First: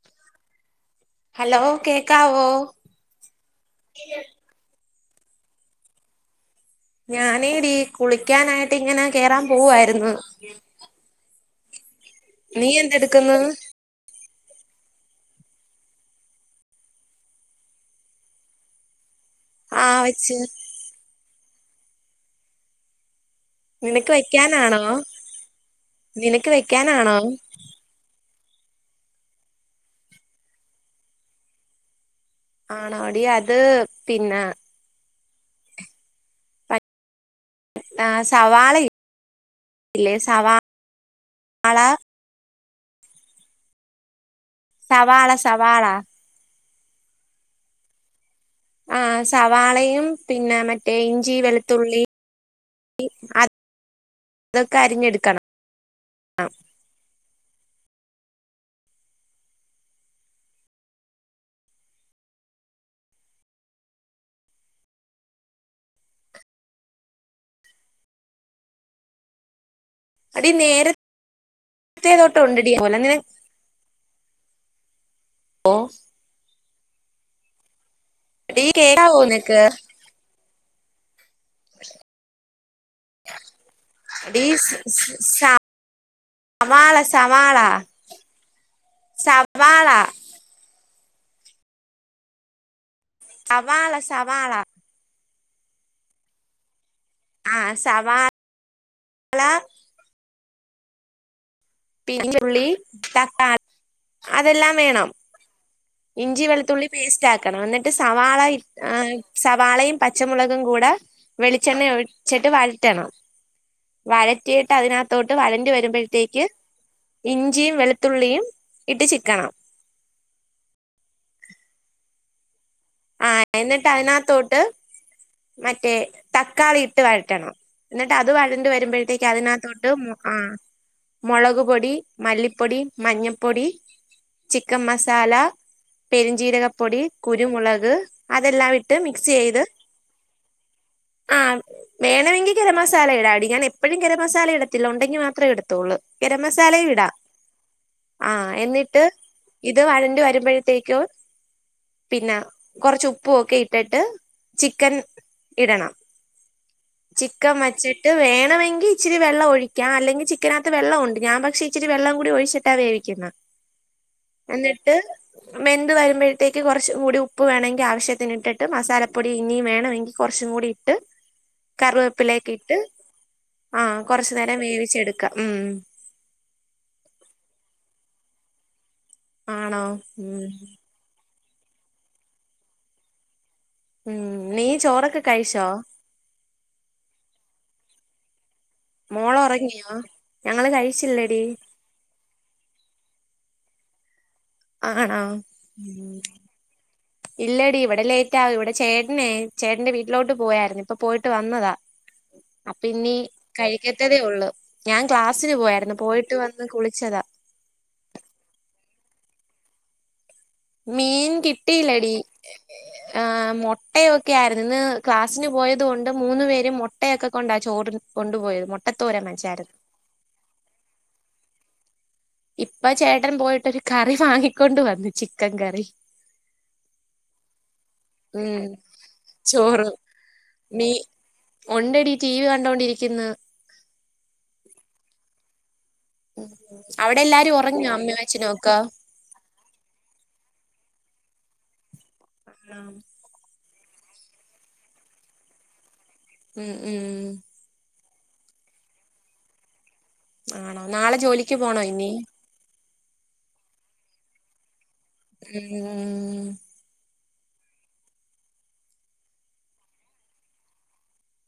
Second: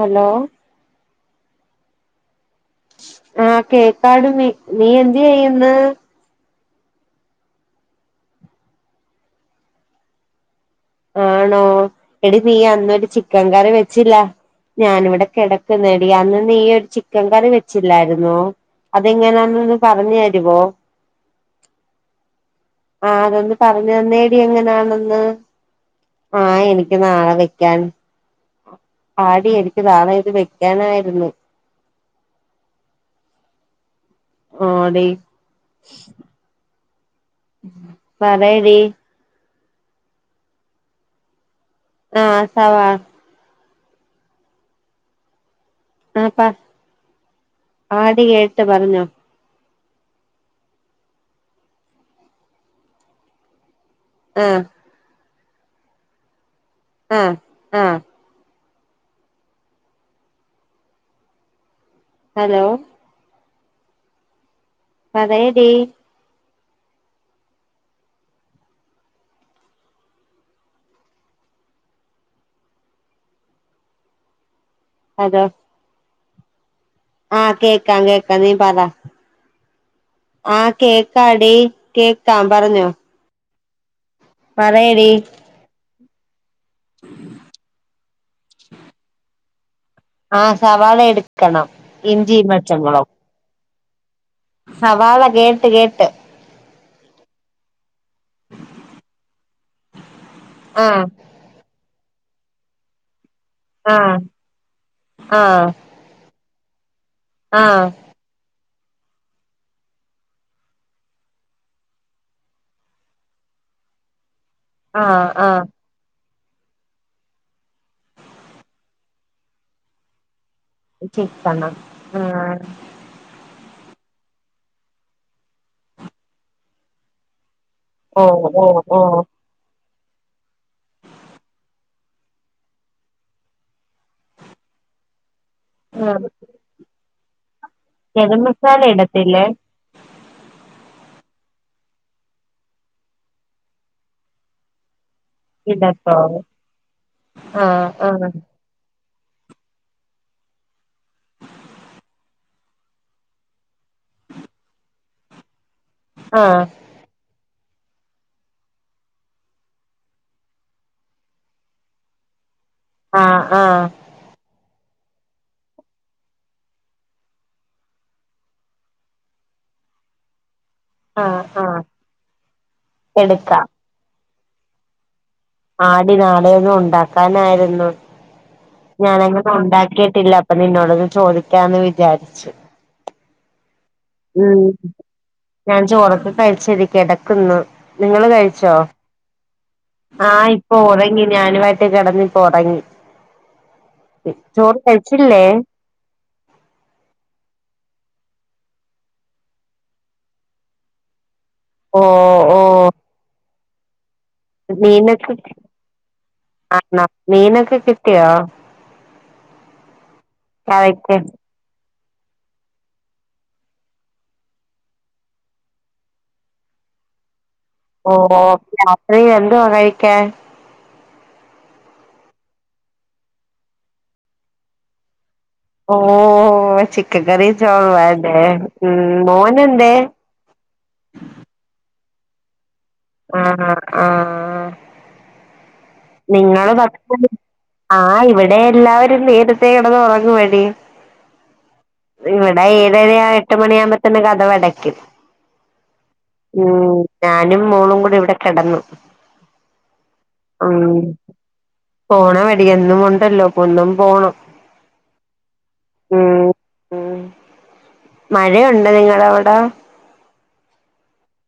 Hello hello കേക്കാവോ ആഹ് കേക്കാടി നീ നീ എന്ത്‌ ചെയ്യ്ന്ന് ഞാനേടീ കുളിക്കാനായിട്ട് ഇങ്ങനെ കേറാൻ പോവ്വ്ആയിരുന്നു ആണോ എടി നീ അന്നൊരു എന്തെടുക്കുന്നു ചിക്കൻ കറി വെച്ചില്ലാ ഞാനിവിടെ കെടക്കുന്നെടി അന്ന് നീ ഒരു ചിക്കൻ കറി വെച്ചില്ലായിരുന്നോ അതെങ്ങനാ ന്ന് ഒന്ന് ആ പറഞ്ഞു വെച്ച് തരുവോ ആഹ് അതൊന്ന് നിനക്ക് പറഞ്ഞ്തന്നേടി വെക്കാനാണോ എങ്ങനെയാണെന്ന് നിനക്ക് ആഹ് എനിക്ക് വെക്കാനാണോ നാളെ വെക്കാൻ ആടി എനിക്ക് നാളെയത് വെക്കാനായിര്ന്നു ആണോടി അത് പിന്നെ ഓടി പ- പറയെടി ഇല്ലെ സവാ ള ആഹ് സവാ സവാള സവാള എന്നിട്ടാ ആടി കേട്ട് ആ പറഞ്ഞോ സവാളയും പിന്നെ മറ്റേ ഇഞ്ചി വെളുത്തുള്ളി അ ആഹ് അതൊക്കെ അരിഞ്ഞെടുക്കണം ആഹ് ആഹ് ഹലോ പറയെടി എടി നേരുതേ തൊട്ട് ഉണ്ടെടി [unintelligible] ല ങ്ങനെ അതെ ഓ ആഹ് കേക്കാം കേക്കാം നീ എടി പറ കേക്കാവോ നിനക്ക് ആഹ് കേക്കാടി കേക്കാം പറഞ്ഞോ ടി സ് സ് പറയടി സ വാള സവാള വാള ആഹ് സവാള എടുക്കണം ഇഞ്ചി പച്ചമുളകും സവാള സവാള സവാള കേട്ട് കേട്ട് ആഹ് സവാ ആഹ് പിനി ഞ്ഞുള്ളി തക്കാളി ആഹ് അതെല്ലാം വേണം ആഹ് ഇഞ്ചി വെളുത്തുള്ളി പേസ്റ്റ് ആക്കണം ആഹ് എന്നിട്ട് സവാള ആഹ് സവാളയും പച്ചമുളകും കൂടെ വെളിച്ചെണ്ണ ഒഴിച്ചിട്ട് വഴറ്റണം വഴറ്റിയിട്ട് ആഹ് അതിനകത്തോട്ട് ആഹ് വഴണ്ട് വരുമ്പഴത്തേക്ക് ഇഞ്ചിയും വെളുത്തുള്ളിയും ഇട്ട് ചിക്കണം ചിക്കണം ആഹ് ആഹ് എന്നിട്ട് അതിനകത്തോട്ട് മറ്റേ തക്കാളി ഇട്ട് വഴറ്റണം എന്നിട്ട് അത് ഓഹ് വഴണ്ട് ഓഹ് ഓഹ് വരുമ്പഴത്തേക്ക് അതിനകത്തോട്ട് ആഹ് മുളക് പൊടി മല്ലിപ്പൊടി മഞ്ഞപ്പൊടി ചിക്കൻ മസാല, ആഹ് പെരിഞ്ചീരകപ്പൊടി, കുരുമുളക്. ഗരം അതെല്ലാം മസാല ഇട്ട് മിക്സ് ഇടത്തില്ലേ ചെയ്ത്. ആഹ് വേണമെങ്കിൽ ഗരമസാല ഇടാടി ഞാനെപ്പഴും ഗരമസാല ഇട ഇടത്തില്ല ഉണ്ടെങ്കി മാത്രേ ഇടത്തുള്ളൂ ഇടത്തോ ഗരം മസാലയും ഇടാം ആഹ് എന്നിട്ട്. ഇത് വഴണ്ടു വരുമ്പഴത്തേക്കോ. പിന്നെ കുറച്ച് ഉപ്പും ഒക്കെ ഇട്ടിട്ട് ചിക്കൻ. ഇടണം. ആഹ്. ചിക്കൻ വച്ചിട്ട് വേണമെങ്കി ഇച്ചിരി വെള്ളം ഒഴിക്കാം അല്ലെങ്കി ചിക്കനകത്ത് വെള്ളമുണ്ട് ഞാൻ പക്ഷെ. ഇച്ചിരി വെള്ളം കൂടി ഒഴിച്ചിട്ടാ വേവിക്കുന്നത് ആഹ് ആഹ് എന്നിട്ട്. വെന്ത് വരുമ്പഴത്തേക്ക് കുറച്ചും കൂടി ഉപ്പ് വേണങ്കി ആവശ്യത്തിന് ഇട്ടിട്ട് മസാലപ്പൊടി ഇനിയും വേണമെങ്കി. കുറച്ചും കൂടി ഇട്ട് ആഹ് ആഹ് കറിവേപ്പിലയൊക്കെ ഇട്ട് എടുക്കാം ആഹ്. കുറച്ചു നേരം വേവിച്ചെടുക്കാം ഉം. ആടി നാളെയൊന്ന് ഉണ്ടാക്കാനായിരുന്നു. ഞാനങ്ങനെ ആണോ ഉണ്ടാക്കിയിട്ടില്ല ഉം അപ്പൊ നിന്നോടത് ചോദിക്കാന്ന് വിചാരിച്ചു. ഉം നീ ചോറൊക്കെ കഴിച്ചോ ഞാൻ ചോറൊക്കെ കഴിച്ച് കെടക്കുന്നു നിങ്ങള് കഴിച്ചോ? മോള് ഉറങ്ങിയോ ആഹ് ഞങ്ങള് ഇപ്പൊ ഉറങ്ങി കഴിച്ചില്ലടി ഞാന്. കെടന്നു ഇപ്പ ഉറങ്ങി ചോറ് ആണോ കഴിച്ചില്ലേ? ഉം. [inaudible] ഇല്ലടി ഇവിടെ ലേറ്റ് ആകും ഇവിടെ ചേട്ടനെ ചേട്ടന്റെ വീട്ടിലോട്ട് പോയായിരുന്നു ഇപ്പൊ പോയിട്ട് വന്നതാ. ഓഹ്. അപ്പ ഇനി കഴിക്കത്തതേ ഉള്ളൂ ഞാൻ മീനൊക്കെ ക്ലാസ്സിന് പോയായിരുന്നു പോയിട്ട് വന്ന് ആണോ കുളിച്ചതാ. മീനൊക്കെ കി കിട്ടിയോ? കറിക്ക് മീൻ കിട്ടിയില്ലടി. ആഹ് മുട്ടയൊക്കെ ആയിരുന്നു ഇന്ന് ക്ലാസിന് പോയത് കൊണ്ട് മൂന്നു പേരും മുട്ടയൊക്കെ. കൊണ്ടാ ചോറ് കൊണ്ടുപോയത് മുട്ടത്തോരൻ വെച്ചായിരുന്നു. കേ. ഇപ്പം ചേട്ടൻ പോയിട്ടൊരു കറി വാങ്ങിക്കൊണ്ട് വന്നു ചി ഓഹ് ചിക്കൻകറിം ചോറുവാലേ ഉം ചോറ് മോനെന്തേ? മീ ഉണ്ടെടി ടി വി കണ്ടോണ്ടിരിക്കുന്ന്. [unintelligible] ആഹ്. ഉം. നിങ്ങള് അവിടെ [unintelligible] എല്ലാരും ഉറങ്ങിയോ അമ്മയും ആഹ് അച്ഛനും ഇവിടെ ഒക്കെ എല്ലാവരും നേരത്തെ കിടന്ന് ഉറങ്ങുമെടി. ഇവിടെ ഏഴര എട്ട് മണിയാവുമ്പത്തന്നെ കതകടക്കും. ഉം ഞാനും മോളും കൂടെ ഇവിടെ കിടന്നു. ഉം ആണോ നാളെ ജോലിക്ക് പോണോ ഇനി പോണമെടി എന്നും ഉണ്ടല്ലോ ഒന്നും പോണം ഹ്‌ഹാ ഉം ഉം. മഴയുണ്ടോ നിങ്ങളവിടെ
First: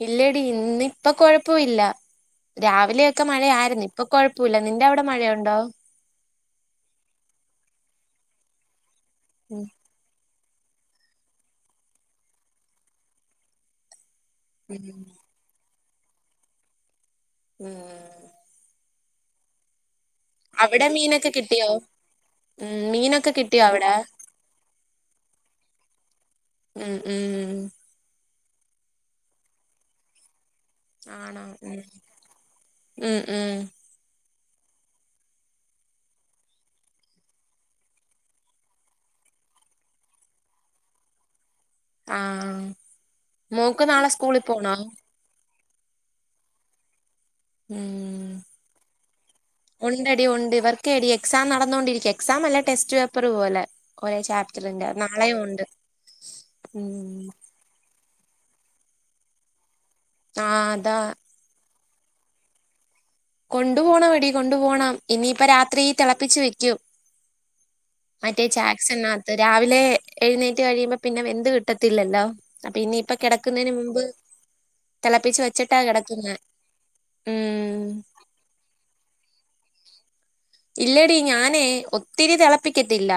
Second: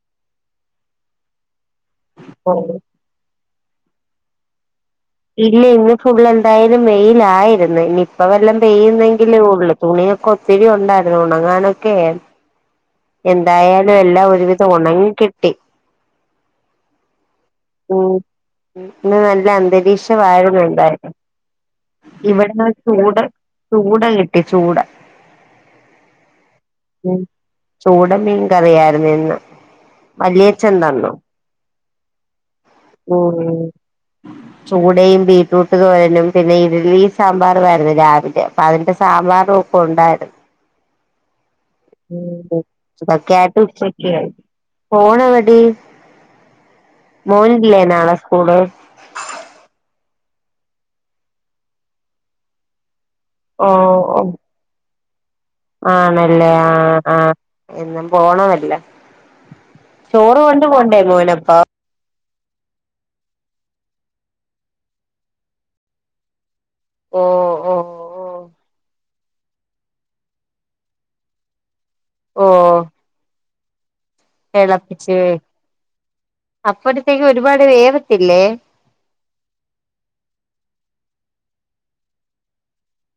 ഇല്ലടി ഇന്ന് ഇപ്പ കൊഴപ്പവില്ല രാവിലെയൊക്കെ മഴയാരുന്ന് ഇപ്പൊ കൊഴപ്പുല്ല നിന്റെ അവിടെ മഴയുണ്ടോ ഫുള് എന്തായാലും വെയിലായിരുന്ന് ഇനിയിപ്പ വല്ലം പെയ്യുന്നെങ്കിലെ ഉം ഒള്ള് തുണിയൊ കൊത്തിരി ഉണ്ടായിരുന്നു ഒണങ്ങാനൊക്കെ എന്തായാലും എല്ലാം ഒരുവിധം ഉം ഉം ഒണങ്ങി കിട്ടി ഉം ഉം നല്ല അന്തരീക്ഷ വായിരുന്നു അവിടെ എന്തായാലും മീനൊക്കെ കിട്ടിയോ ഇവിട്ന്ന് ഉം ചൂട് മീനൊക്കെ കിട്ടിയോ അവിടെ ചൂട [unintelligible] ട്ടി ചൂട് ഉം ഉം ഉം ചൂട മീൻ കറിയായിരുന്നു ഇന്ന് വല്ല്യേച്ച എന്താന്ന് ആണോ ഉം ഉം ചൂടയും ബീറ്റ്റൂട്ട് തോരനും പിന്നെ ഇഡലീം സാമ്പാറുവാരുന്നു രാവിലെ അതിന്റെ സാമ്പാറും ഒപ്പം ഒണ്ടാരുന്നു ഉം ആഹ് പ്പ കേട്ടു മോക്ക് നാളെ ഉച്ചയ്ക്ക് സ്കൂളിൽ പോണോ ഫോണ് എവിടി മോനില്ലേ ഉം നാളെ സ്കൂള് ഉണ്ടെടി ഉണ്ട് ഇവർക്കെടി എക്സാം നടന്നുകൊണ്ടിരിക്ക എക്സാം അല്ല ടെസ്റ്റ് പേ പ്പറു പോലെ ഓഹ് ഒരേ ഓഹ് ചാപ്റ്ററിന്റെ നാളെയും ഒണ്ട് ആണല്ലേ ആഹ് ആഹ് എന്നും പോണവല്ലോ ചോറ് കൊണ്ട് ആഹ് അതാ പോണ്ടേ മോനും കൊണ്ടു പോണമെടി കൊണ്ടു പോണം ഇനിയിപ്പ രാത്രി തെളപ്പിച്ചു വെക്കും ഓഹ് ഓ മറ്റേ ചാക്സൺനാത്ത് രാവിലെ എഴുന്നേറ്റ് കഴിയുമ്പോ പിന്നെ വെന്ത് കിട്ടത്തില്ലല്ലോ ല്ലോ അപ്പൊ ഇനിയിപ്പ കെടക്കുന്നതിന് മുമ്പ് തെളപ്പിച്ച് വെ തിളപ്പിച്ച് വെച്ചിട്ടാ കിടക്കുന്നെ അപ്പഴത്തേക്ക് ഒരുപാട് ഉം വേവത്തില്ലേ ഇല്ലെടി ഞാനേ ഒത്തിരി തെളപ്പിക്കത്തില്ല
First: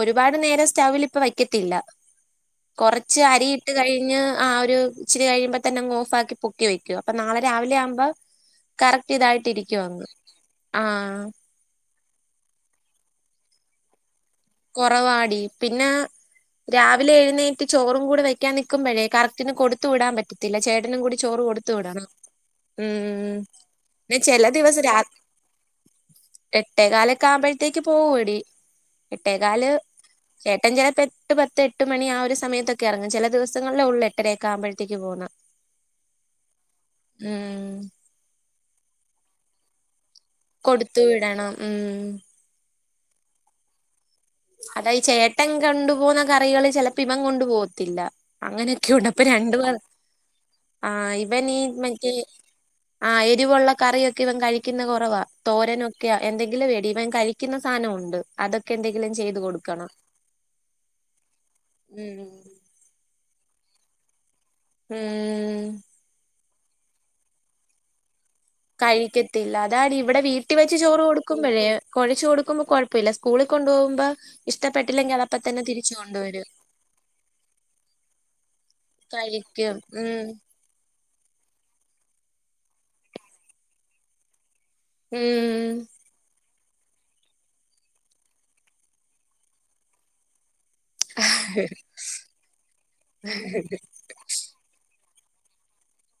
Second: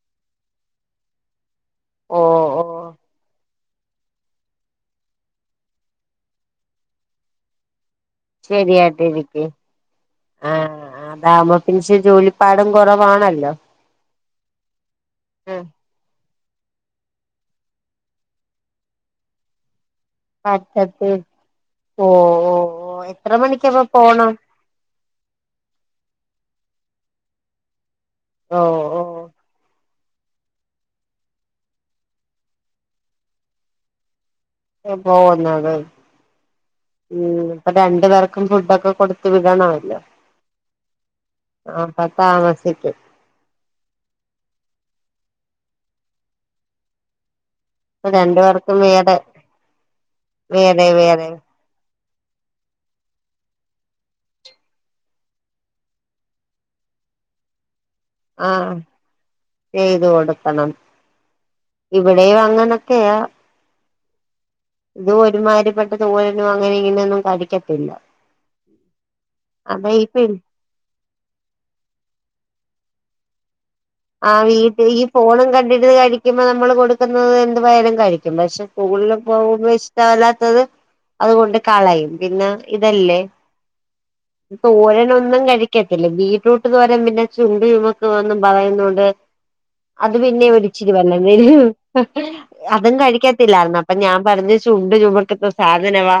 ഒരുപാട് നേരം സ്റ്റൗവിൽ ഇപ്പ വെയ്ക്ക ത്തില്ല ഓ ഓ കൊറച്ച് അരി ഇട്ട് കഴിഞ്ഞ് ആ ഒരു ഇച്ചിരി കഴിയുമ്പോ തന്നെങ്ങ് ഓഫാക്കി പൊക്കി വെക്കും അപ്പൊ നാളെ രാവിലെ ആമ്പോ ശരിയായിട്ടെ നിക്ക് ആ ആഹ് അതാമ്പം പിൻഷെ ജോലിപ്പാടും കൊറവാണല്ലോ കൊറവാടി പിന്ന രാവിലെ എഴുന്നേറ്റ് ചോറും കൂടെ വെക്കൻ നിക്കുമ്പഴേ കറക്റ്റിന് കൊടുത്തു വിടാൻ പ റ്റത്തില്ല ചേട്ടനും പറ്റത്തി കൂടി ചോറ് കൊടുത്തു വിടണം ഓ ഓ ഓ എത്ര ഉം മണിക്കപ്പ ന്നെ പോണം ചെല ദിവസം രാ എട്ടേ കാലൊക്കെ ആവുമ്പഴത്തേക്ക് പോവു എടി ഓഹ് എട്ടേകാല് ഏട്ടൻ ചെലപ്പോ എട്ട് പത്ത് എട്ട് മണി ആ ഒരു സമയത്തൊക്കെ എറങ്ങും ചെല ദിവസങ്ങളിലെ ഒള്ളെ ട്ടെരയൊക്കെ ആവുമ്പഴ ത് പോവുന്നത് ഉം ഇപ്പൊ രണ്ടു പേർ ക്കും ഫുഡ്ഡൊക്കെ കൊടുത്ത് വിടണമല്ലോ കൊടുത്തു വിടണം അപ്പൊ ഉം താമസിക്കും. അതായി ചേട്ടൻ കണ്ടു പോവുന്ന കറികള് ചെലപ്പിവൻ കൊണ്ടു പോവ ത്തില്ല ഇപ്പൊ രണ്ടു പേർക്കും അങ്ങനെയൊക്കെയുണ്ട് വേറെ പ്പൊ രണ്ടുപേർ വേറെ ആഹ് വേറെ ഇവനീ മറ്റേ ആഹ് എരിവുള്ള കറിയൊക്കി വൻ കഴിക്കുന്ന കൊറവാ തോരനൊക്കെയ എന്തെങ്കിലും എടി ഇവൻ കഴി ക്കുന്ന സാനവൊണ്ട് അതൊക്കെന്തെ ചെയ്തു കൊടുക്കണം ഉം ഇവിടെം അങ്ങനൊക്കെയാ. തു ഉം ഒരുമാതിരിപ്പെട്ട തോരനും അങ്ങനെ ഇങ്ങനെയൊന്നും കഴിക്കത്തില്ല കഴിക്കത്തില്ല അതെ ഈ അതാണിവിടെ പി വീ ട്ടി വെച്ച് ചോറ് കൊടുക്കുമ്പഴേ കൊഴച്ച് കൊടുക്കുമ്പോ കൊഴപ്പില്ല സ്കൂളി കൊണ്ടു പോവു ആഹ് വീട്ടിലീ ഫോണും കണ്ടിരുന്ന് കഴിക്കുമ്പോ കൊണ്ടുവരും നമ്മള് കൊടുക്കുന്നത് എന്തുവായാലും കഴിക്കും പക്ഷെ സ്കൂളില് പോവുമ്പോ കഴിക്കും ഉം ഇഷ്ടല്ലാത്തത് അതുകൊണ്ട് കളയും പിന്നെ ഇതല്ലേ തോരനൊന്നും ഉം കഴിക്കത്തില്ല ബീറ്റ്റൂട്ട് തോരൻ പിന്നെ ചുണ്ട് ചുമക്കുവെന്നും പറയുന്നുണ്ട് അത് പിന്നെ ഒരി ച്ചിരി വല്ലേ [unintelligible] അതും കഴിക്കത്തില്ലായിരുന്നു അപ്പൊ ഞാൻ പറഞ്ഞു ചുണ്ട് ചുമക്കുന്ന സാധനവാ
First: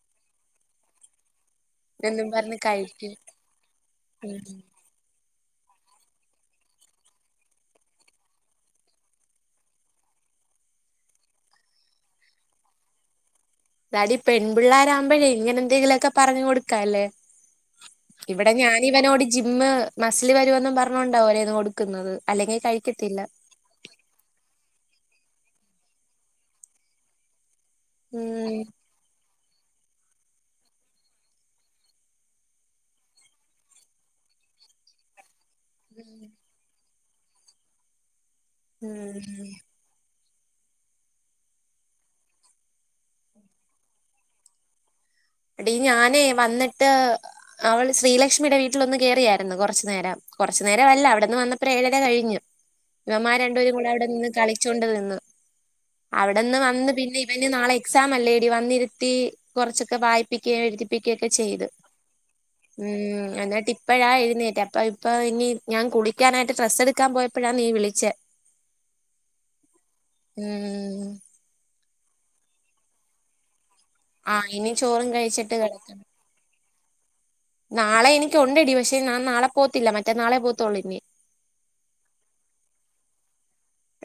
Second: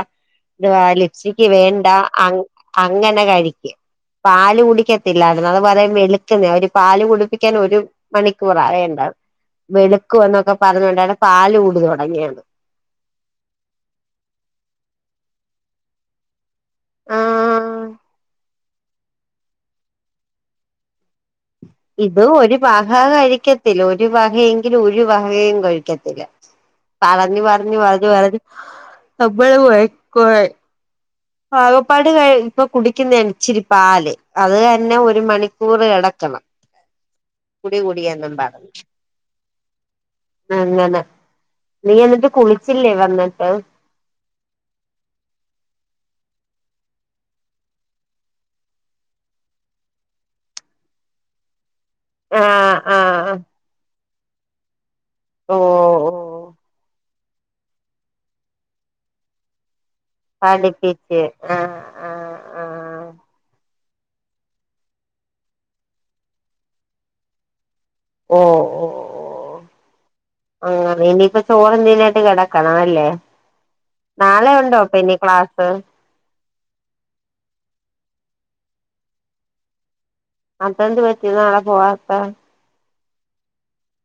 ഇതുവാ ലിപ്സിക്ക് വേ ണ്ട എന്നും അങ്ങ് പറഞ്ഞ് കഴിക്കും അങ്ങനെ കഴിക്ക ഉം പാല് കുടിക്ക ത്തില്ലാരുന്നു അത് പറയും വെളുക്കുന്നേ ഒരു പാല് കുടിപ്പിക്കാൻ ഒരു മണിക്കൂറാ വേണ്ട ത് വെളുക്കുവൊന്നൊക്കെ പറഞ്ഞൊണ്ടാണ് പാല് കുടി തൊടങ്ങിയത് തരി പെൺപിള്ളോരാവുമ്പഴേ ഇങ്ങനെന്തെലുമൊക്കെ പറഞ്ഞു കൊടുക്കാല്ലേ ആഹ് ഇവിടെ ഞാൻ ഇവനോട് ജിമ്മ് മസ്സില് വരുവെന്നും പറഞ്ഞോണ്ടാ [unintelligible] ഇതു ഒരു അല്ലെങ്കിൽ വഹാ കഴിക്കത്തില്ല കഴിക്കത്തില്ല ഒരു വഹയെങ്കിലും ഒര് വഹയും കഴിക്കത്തില്ല. പറഞ്ഞ് പറഞ്ഞ് പറഞ്ഞ് ഉം നമ്മള് [unintelligible] ആകപ്പാടി കഴി ഇപ്പൊ കുടിക്കുന്നണ് ഇച്ചിരി പാല് അത് തന്നെ ഒര് മണി കൂറ് [unintelligible] കുടി കുടിയെന്നും പറഞ്ഞ് ഉം. അങ്ങനെ നീ എന്നിട്ട് കുളിച്ചില്ലേ വന്ന്ട്ട്? എടീ ഞാനേ വന്ന്ട്ട് അവള് ശ്രീലക്ഷ്മീടെ വീട്ടിലൊന്ന് കേറിയാര്ന്നു കൊറച്ച് നേരം കൊറച്ചു നേരവല്ല അവിടന്ന് വന്ന് പ്പൊരേയര കഴിഞ്ഞ് ആഹ് ആഹ് ഇവന്മാർ രണ്ടുപേരും കൂടെ അവിടെ നിന്ന് കളിച്ചോണ്ട് നിന്ന്. ഓഹ് അവിടെന്ന് വന്ന് പിന്നിവന് നാളെ എക്സാമല്ലേടി വന്നിരുത്തി കൊറച്ചൊക്കെ വായി പ്പിക്ക്യേ പഠിപ്പിച്ച് എഴുതിപ്പിക്ക്യോക്കെ ചെയ്ത്. ആഹ് ആഹ് ആഹ് ഉം എന്നിട്ടിപ്പഴാ എഴ്ന്നേറ്റേ അപ്പ ഇപ്പ ഇനി ഞാൻ കുളിക്കാനായിട്ട് ഡ്രസ്സെടുക്കാൻ പോയ പ്പഴാ നീ വിളിച്ചേ. ഓഹ് ഓഹ് ഓഹ് ആഹ് ഉം ഇനീപ്പ ചോറും തിന്നിട്ട് കെടക്കണവല്ലേ ആ നാളെ ഇനി ചോറും ഉണ്ടോപ്പനി കഴിച്ചിട്ട് ക്ലാസ്സ്? കിടക്കണം നാളെ എനിക്കൊണ്ടെടി പക്ഷെ ഞാൻ നാളെ പോവത്തില്ല മറ്റന്നാളെ പോത്തുള്ളൂ ഇനി അതെന്തു പറ്റി നാളെ പോവാത്തേ?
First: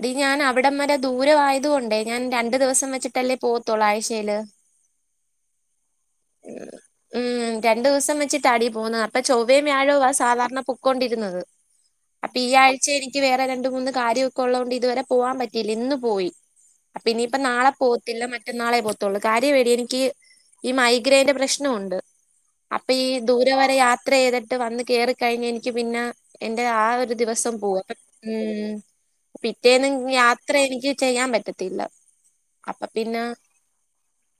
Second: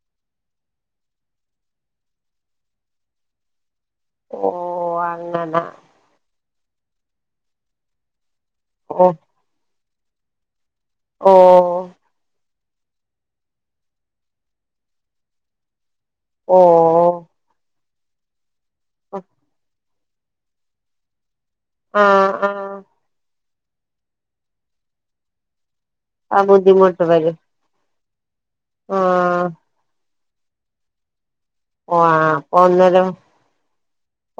ടീ ഞാൻ അവിടം വരെ ദൂരവായതു കൊണ്ടേ ഞാൻ രണ്ട് ദിവസം വെച്ചിട്ടല്ലേ പോവത്തൊള്ള് ആഴ്ച് ചേല് ഓ അങ്ങനെ ഉം രണ്ടുവസം വെച്ച് ത്താടി പോക്ന്നത് ഓ അപ്പൊ ചൊവ്വേം വ്യാഴോ ആ സാധാരണ ഓ പൊക്കോണ്ടിര്ന്നത്. അപ്പീ ആഴ്ച എനിക്ക് വേറെ രണ്ട് മൂന്ന് കാര്യവൊക്കെ ഒള്ളോണ്ട് ഇതുവരെ പോവാൻ പറ്റീല്ല്യ ഇന്ന് പോയി. ഒ ഓഹ്. പിന്നീപ്പ നാളെ പോവത്തില്ല മറ്റന്നാളെ പോവത്തൊള്ളൂ കാര്യവെടീ എനിക്ക് ഈ മൈഗ്രൈന്റെ പ്രശ് നവൊണ്ട് ആഹ് ആഹ് അപ്പൊ ഈ ദൂരെ വരെ യാത്രെയ്തിട്ട് വന്ന് കേറിക്കഴിഞ്ഞാ എനിക്ക് പിന്ന എന്റെ ആ ബുദ്ധിമുട്ട് ഒര് വരും ദിവസം പോവും, അപ്പ ഉം. ആഹ്. പിറ്റേന്നും യാത്ര എനിക്ക് ചെയ്യാൻ പറ്റത്തി വൊ ആഹ് ഒന്നരം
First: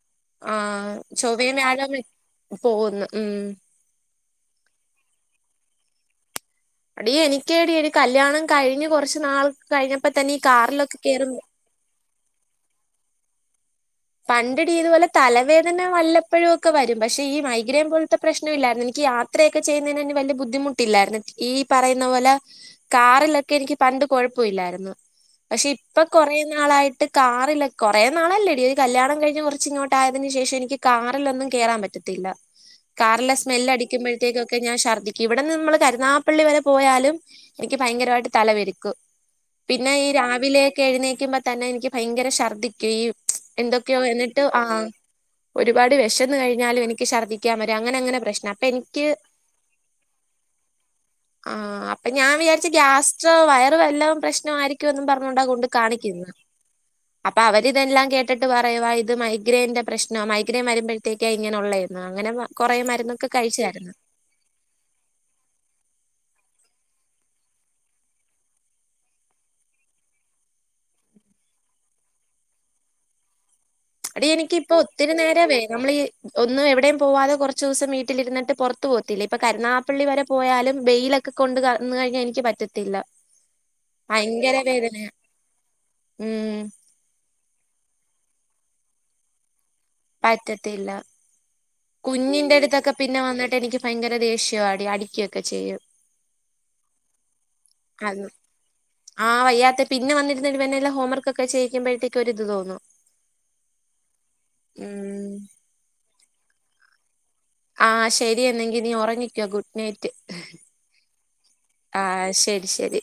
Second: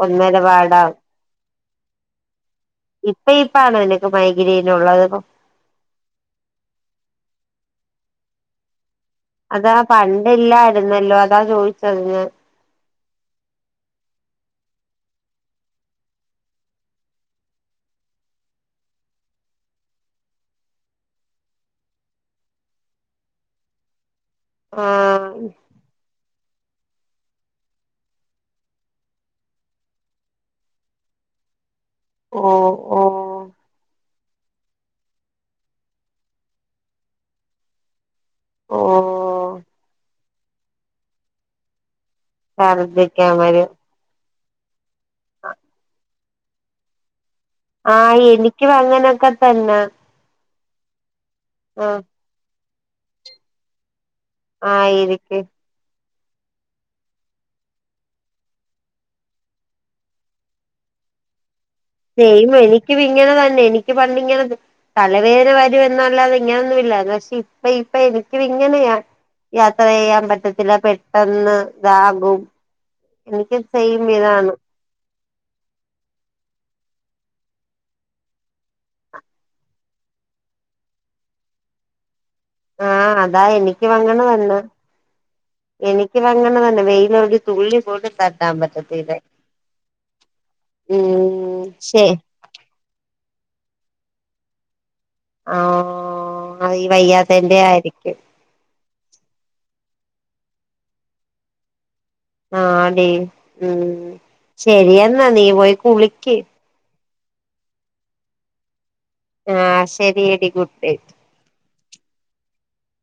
ഒന്നര പാടാ [unintelligible] പോകുന്നു ഉം ഇപ്പ ഇപ്പാണേ നിനക്ക് മൈഗ്രീനൊള്ളത്പ്പോ? എടീ എനിക്കേടീ എടീ കല്ല്യാണം കഴിഞ്ഞ് കൊറച്ച് അതാ പണ്ടില്ലായിര്ന്നല്ലോ കേറുമ്പോ അതാ ചോയിച്ചത് ഞാൻ. പണ്ടെടീ ഇതുപോലെ തലവേദന വല്ലപ്പോഴു ഒക്കെ വരും പക്ഷെ ഈ മൈഗ്രെൻ പോല്ത്തെ പ്രശ്നം ഇല്ലാര്ന്ന് എനിക്ക് യാ ത്രയൊക്കെ ചെയ്യുന്നേന് വല്ല്യ ബുദ്ധിമുട്ടില്ലായിര്ന്ന്, ഈ പറയ്ന്ന പോലെ കാറിലൊക്കെ എനിക്ക് പണ്ട് കൊഴപ്പവില്ലായിര്ന്ന് ആഹ് പക്ഷെ ഇപ്പൊ കൊറേ നാളായിട്ട് കാറില് കൊറേ നാളല്ലെടി കല്ല്യാണം കഴിഞ്ഞ് കൊറച്ച് ഇങ്ങോട്ടയതിന് ശേഷം എനിക്ക് കാറിലൊന്നും കേറാൻ പറ്റ ഓ ഓ കാറിലെ സ്മെല്ല് അടിക്കുമ്പോഴ ക്കൊക്കെ ഞാൻ ഛർദ്ദിക്കും ഇവിടെന്ന് നമ്മള് കരുനാപ്പള്ളി വരെ പോയാലും എനിക്ക് ഭയങ്കരവായിട്ട് ഓ തലപൊരുക്കും പിന്നെ ഈ രാവിലെയെക്കെ എഴുന്നേക്കുമ്പോ തന്നെ എനിക്ക് ഭയങ്കര ശ- ശർദ്ധിക്കാൻ വരും. എന്നിട്ട് ആഹ്, ഒരുപാട് വെഷന്ന് കഴിഞ്ഞാലും എനിക്ക് ഛർദ്ദി ആഹ് എനിക്കു അങ്ങനൊക്കെ തന്ന. ആഹ് അപ്പൊ ഞാൻ വിയാരിച്ച് ഗ്യാസ്ട്ര വയറ് വല്ലോം പ്രശ്നം ആയ്രിക്കുവെന്നും ആയിരിക്കും പറഞ്ഞോണ്ടാ കൊണ്ട് കാണിക്കിന്ന് അപ്പൊ അവരിതെല്ലാം കേ ട്ടിട്ട് പറയുവാ ഇത് മൈഗ്രൈൻ്റെ പ്രശ്നാ മൈഗ്രെൻ വരുമ്പഴത്തേക്കാ ഇങ്ങനൊള്ളേ സെയം എനിക്കു ഇങ്ങനെ തന്നെ എനിക്ക് പണ്ടിങ്ങനെ തലവേന വരുവെന്നല്ലാതെ ഇങ്ങനൊന്നുവില്ലാ പക്ഷെ ഇപ്പ ഇപ്പ എനിക്കൂ ഇങ്ങനെയാ. യാത്ര ചെയ്യാൻ പറ്റത്തില്ല പെട്ടന്ന് ഇതാകും. എന്തൊക്കെ ചെയ്യും. എടി എനിക്കിപ്പ ഒത്തിരി നേര വേ നമ്മളീ. ഒന്നും എവിടെയും പോവാതെ കൊറച്ച് ദിവസം വീട്ടിലിരിന്നിട്ട് പൊറത്ത് പോവത്തില്ലെ. ഇപ്പൊ കരുണാകപ്പള്ളി വരെ പോയാലും വെയിലൊക്കെ. ക്കെ കൊണ്ട്ന്ന് കഴിഞ്ഞാനിക്ക് പറ്റ ആഹ് അതാ എനിക്കും അങ്ങനതന്നാ. വേദനയാ എനിക്കും ഉം അങ്ങനതന്നാ വെയിലടി തുള്ളിപോലും തട്ടാപറ്റത്തില്ല. പറ്റത്തില്ല. ശെ. ഞ്ഞിന്റെട്ത്തൊക്കെ പിന്നെ വന്നിട്ടെനിക്ക് ഭയങ്കര ദേശ്യാടി അടികൊ ക്കെചെയ്യും ആഹ് ഈ വയ്യാത്തേന്റെ ആയിരിക്കും അത്. ആഹ് വെയ്യാത്തെ പിന്നെവന്നിരുന്ന് ഇവനെല്ലാ ഹോംവർകൊക്കെ ചെയ്യിക്കുമ്പോഴ്ത്തേ ആഹ് ടീ ഉം ശരിയെന്നാ ഉം നീ പോയി കുളിക്ക്. ആഹ് ശെരി എന്നെങ്കി നീ ഒറങ്ങി ആഹ് ശെരിയെടി ഗുഡ്നൈറ്റ്. ആഹ് ശെരി, ശെരി.